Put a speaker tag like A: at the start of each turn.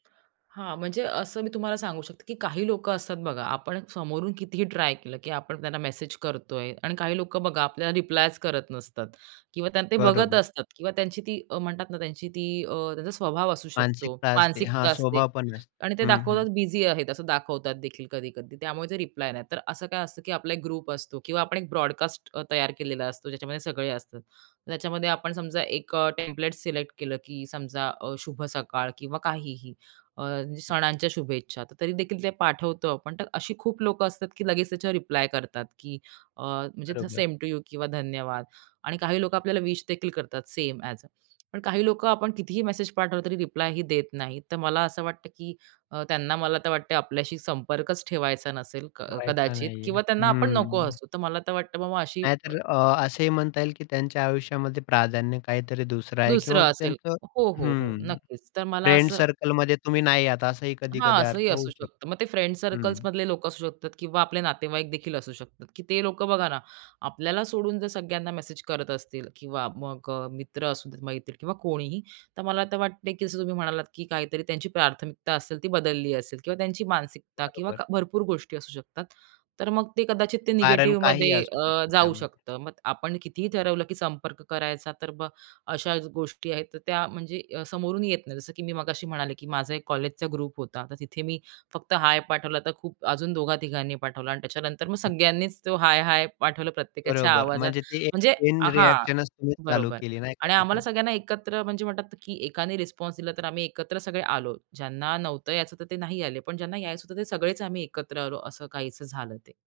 A: हां. म्हणजे असं मी तुम्हाला सांगू शकते, की काही लोक असतात बघा, आपण समोरून कितीही ट्राय केलं, की आपण त्यांना मेसेज करतोय आणि काही लोक बघा, आपल्याला रिप्लायच करत नसतात. किंवा त्यांना ते बघत
B: बरोबर.
A: असतात किंवा त्यांची ती अ, म्हणतात ना, त्यांची ती अ, त्यांचा स्वभाव असू शकतो,
B: मानसिकता असते. हां,
A: मानसिकता असते.
B: स्वभाव पण असते.
A: आणि ते
B: हं, हं.
A: दाखवतात बिझी आहेत असं दाखवतात देखील कधी कधी, त्यामुळे ते रिप्लाय नाही देत. तर असं काय असतं की आपला एक ग्रुप असतो किंवा आपण एक ब्रॉडकास्ट अ, तयार केलेला असतो. ज्याच्यामध्ये सगळे असतात. त्याच्यामध्ये आपण समजा एक अ, टेम्प्लेट सिलेक्ट केलं की समजा अ, शुभ सकाळ किंवा काहीही. अ, सणांच्या शुभेच्छा तरी देखील ते पाठवतो आपण. तर अशी खूप लोक असतात, की लगेच त्याच्यावर रिप्लाय करतात की अ, म्हणजे
B: बरोबर.
A: सेम टू यू किंवा धन्यवाद आणि काही लोक आपल्याला विश देखील करतात सेम ॲज पण काही लोक आपण कितीही मेसेज पाठवलं तरी रिप्लायही देत नाहीत. तर मला असं वाटतं, की अ, त्यांना मला तर वाटते आपल्याशी संपर्कच ठेवायचा नसेल क
B: वाईट का
A: कदाचित
B: नाहीये.
A: किंवा त्यांना आपण नको
B: हं.
A: असू. तर मला तर वाटतं बाबा अशी अ,
B: नाहीतर अ, असेही म्हणता येईल, की त्यांच्या आयुष्यामध्ये प्राधान्य काहीतरी दुसरं आहे
A: दुसरं
B: किंवा
A: असेल.
B: त्यांचं
A: हो, हो, हो.
B: हं,
A: नक्कीच. तर मला
B: फ्रेंड
A: असं
B: सर्कलमध्ये तुम्ही नाही आहात. असाही
A: हां,
B: कधी-कधी
A: असंही
B: अर्थ
A: असू
B: होऊ शकतो.
A: शकतं. मग ते फ्रेंड्स
B: हं.
A: सर्कल्समधले लोक असू शकतात किंवा आपले नातेवाईकदेखील असू शकतात, की ते लोक बघा ना आपल्याला सोडून जर सगळ्यांना मेसेज करत असतील किंवा मग अ, मित्र असू देत, मैत्रीण किंवा कोणीही तर मला तर वाटते, की जसं तुम्ही म्हणालात, की काहीतरी त्यांची प्राथमिकता असेल ती बदलली असेल किंवा त्यांची मानसिकता किंवा
B: बरोबर.
A: क भरपूर गोष्टी असू शकतात. तर मग ते कदाचित ते
B: कारण काहीही
A: निगेटिव्हमध्ये
B: असू
A: अ,
B: शकतं
A: जाऊ
B: त्यामध्ये.
A: शकतं. मग आपण कितीही ठरवलं, की संपर्क करायचा तर मग अशा गोष्टी आहेत, तर त्या म्हणजे अ, समोरून येत नाही. जसं की मी मगाशी म्हणाले की माझा एक कॉलेजचा ग्रुप होता. तर तिथे मी फक्त हाय पाठवला, तर खूप अजून दोघा तिघांनी पाठवला आणि त्याच्यानंतर मग सगळ्यांनीच तो हाय, हाय पाठवलं प्रत्येकाच्या
B: बरोबर
A: आवाजात
B: म्हणजे ते
A: म्हणजे
B: चेन
A: हां,
B: रिएक्शनच तुम्ही चालू
A: बरोबर
B: केली नाही का
A: आणि आम्हाला
B: तिथून?
A: सगळ्यांना एकत्र म्हणजे म्हणतात की एकाने रिस्पॉन्स दिला, तर आम्ही एकत्र सगळे आलो. ज्यांना नव्हतं यायचं तर ते नाही आले, पण ज्यांना यायचं होतं ते सगळेच आम्ही एकत्र आलो. असं काहीचं झालं ते.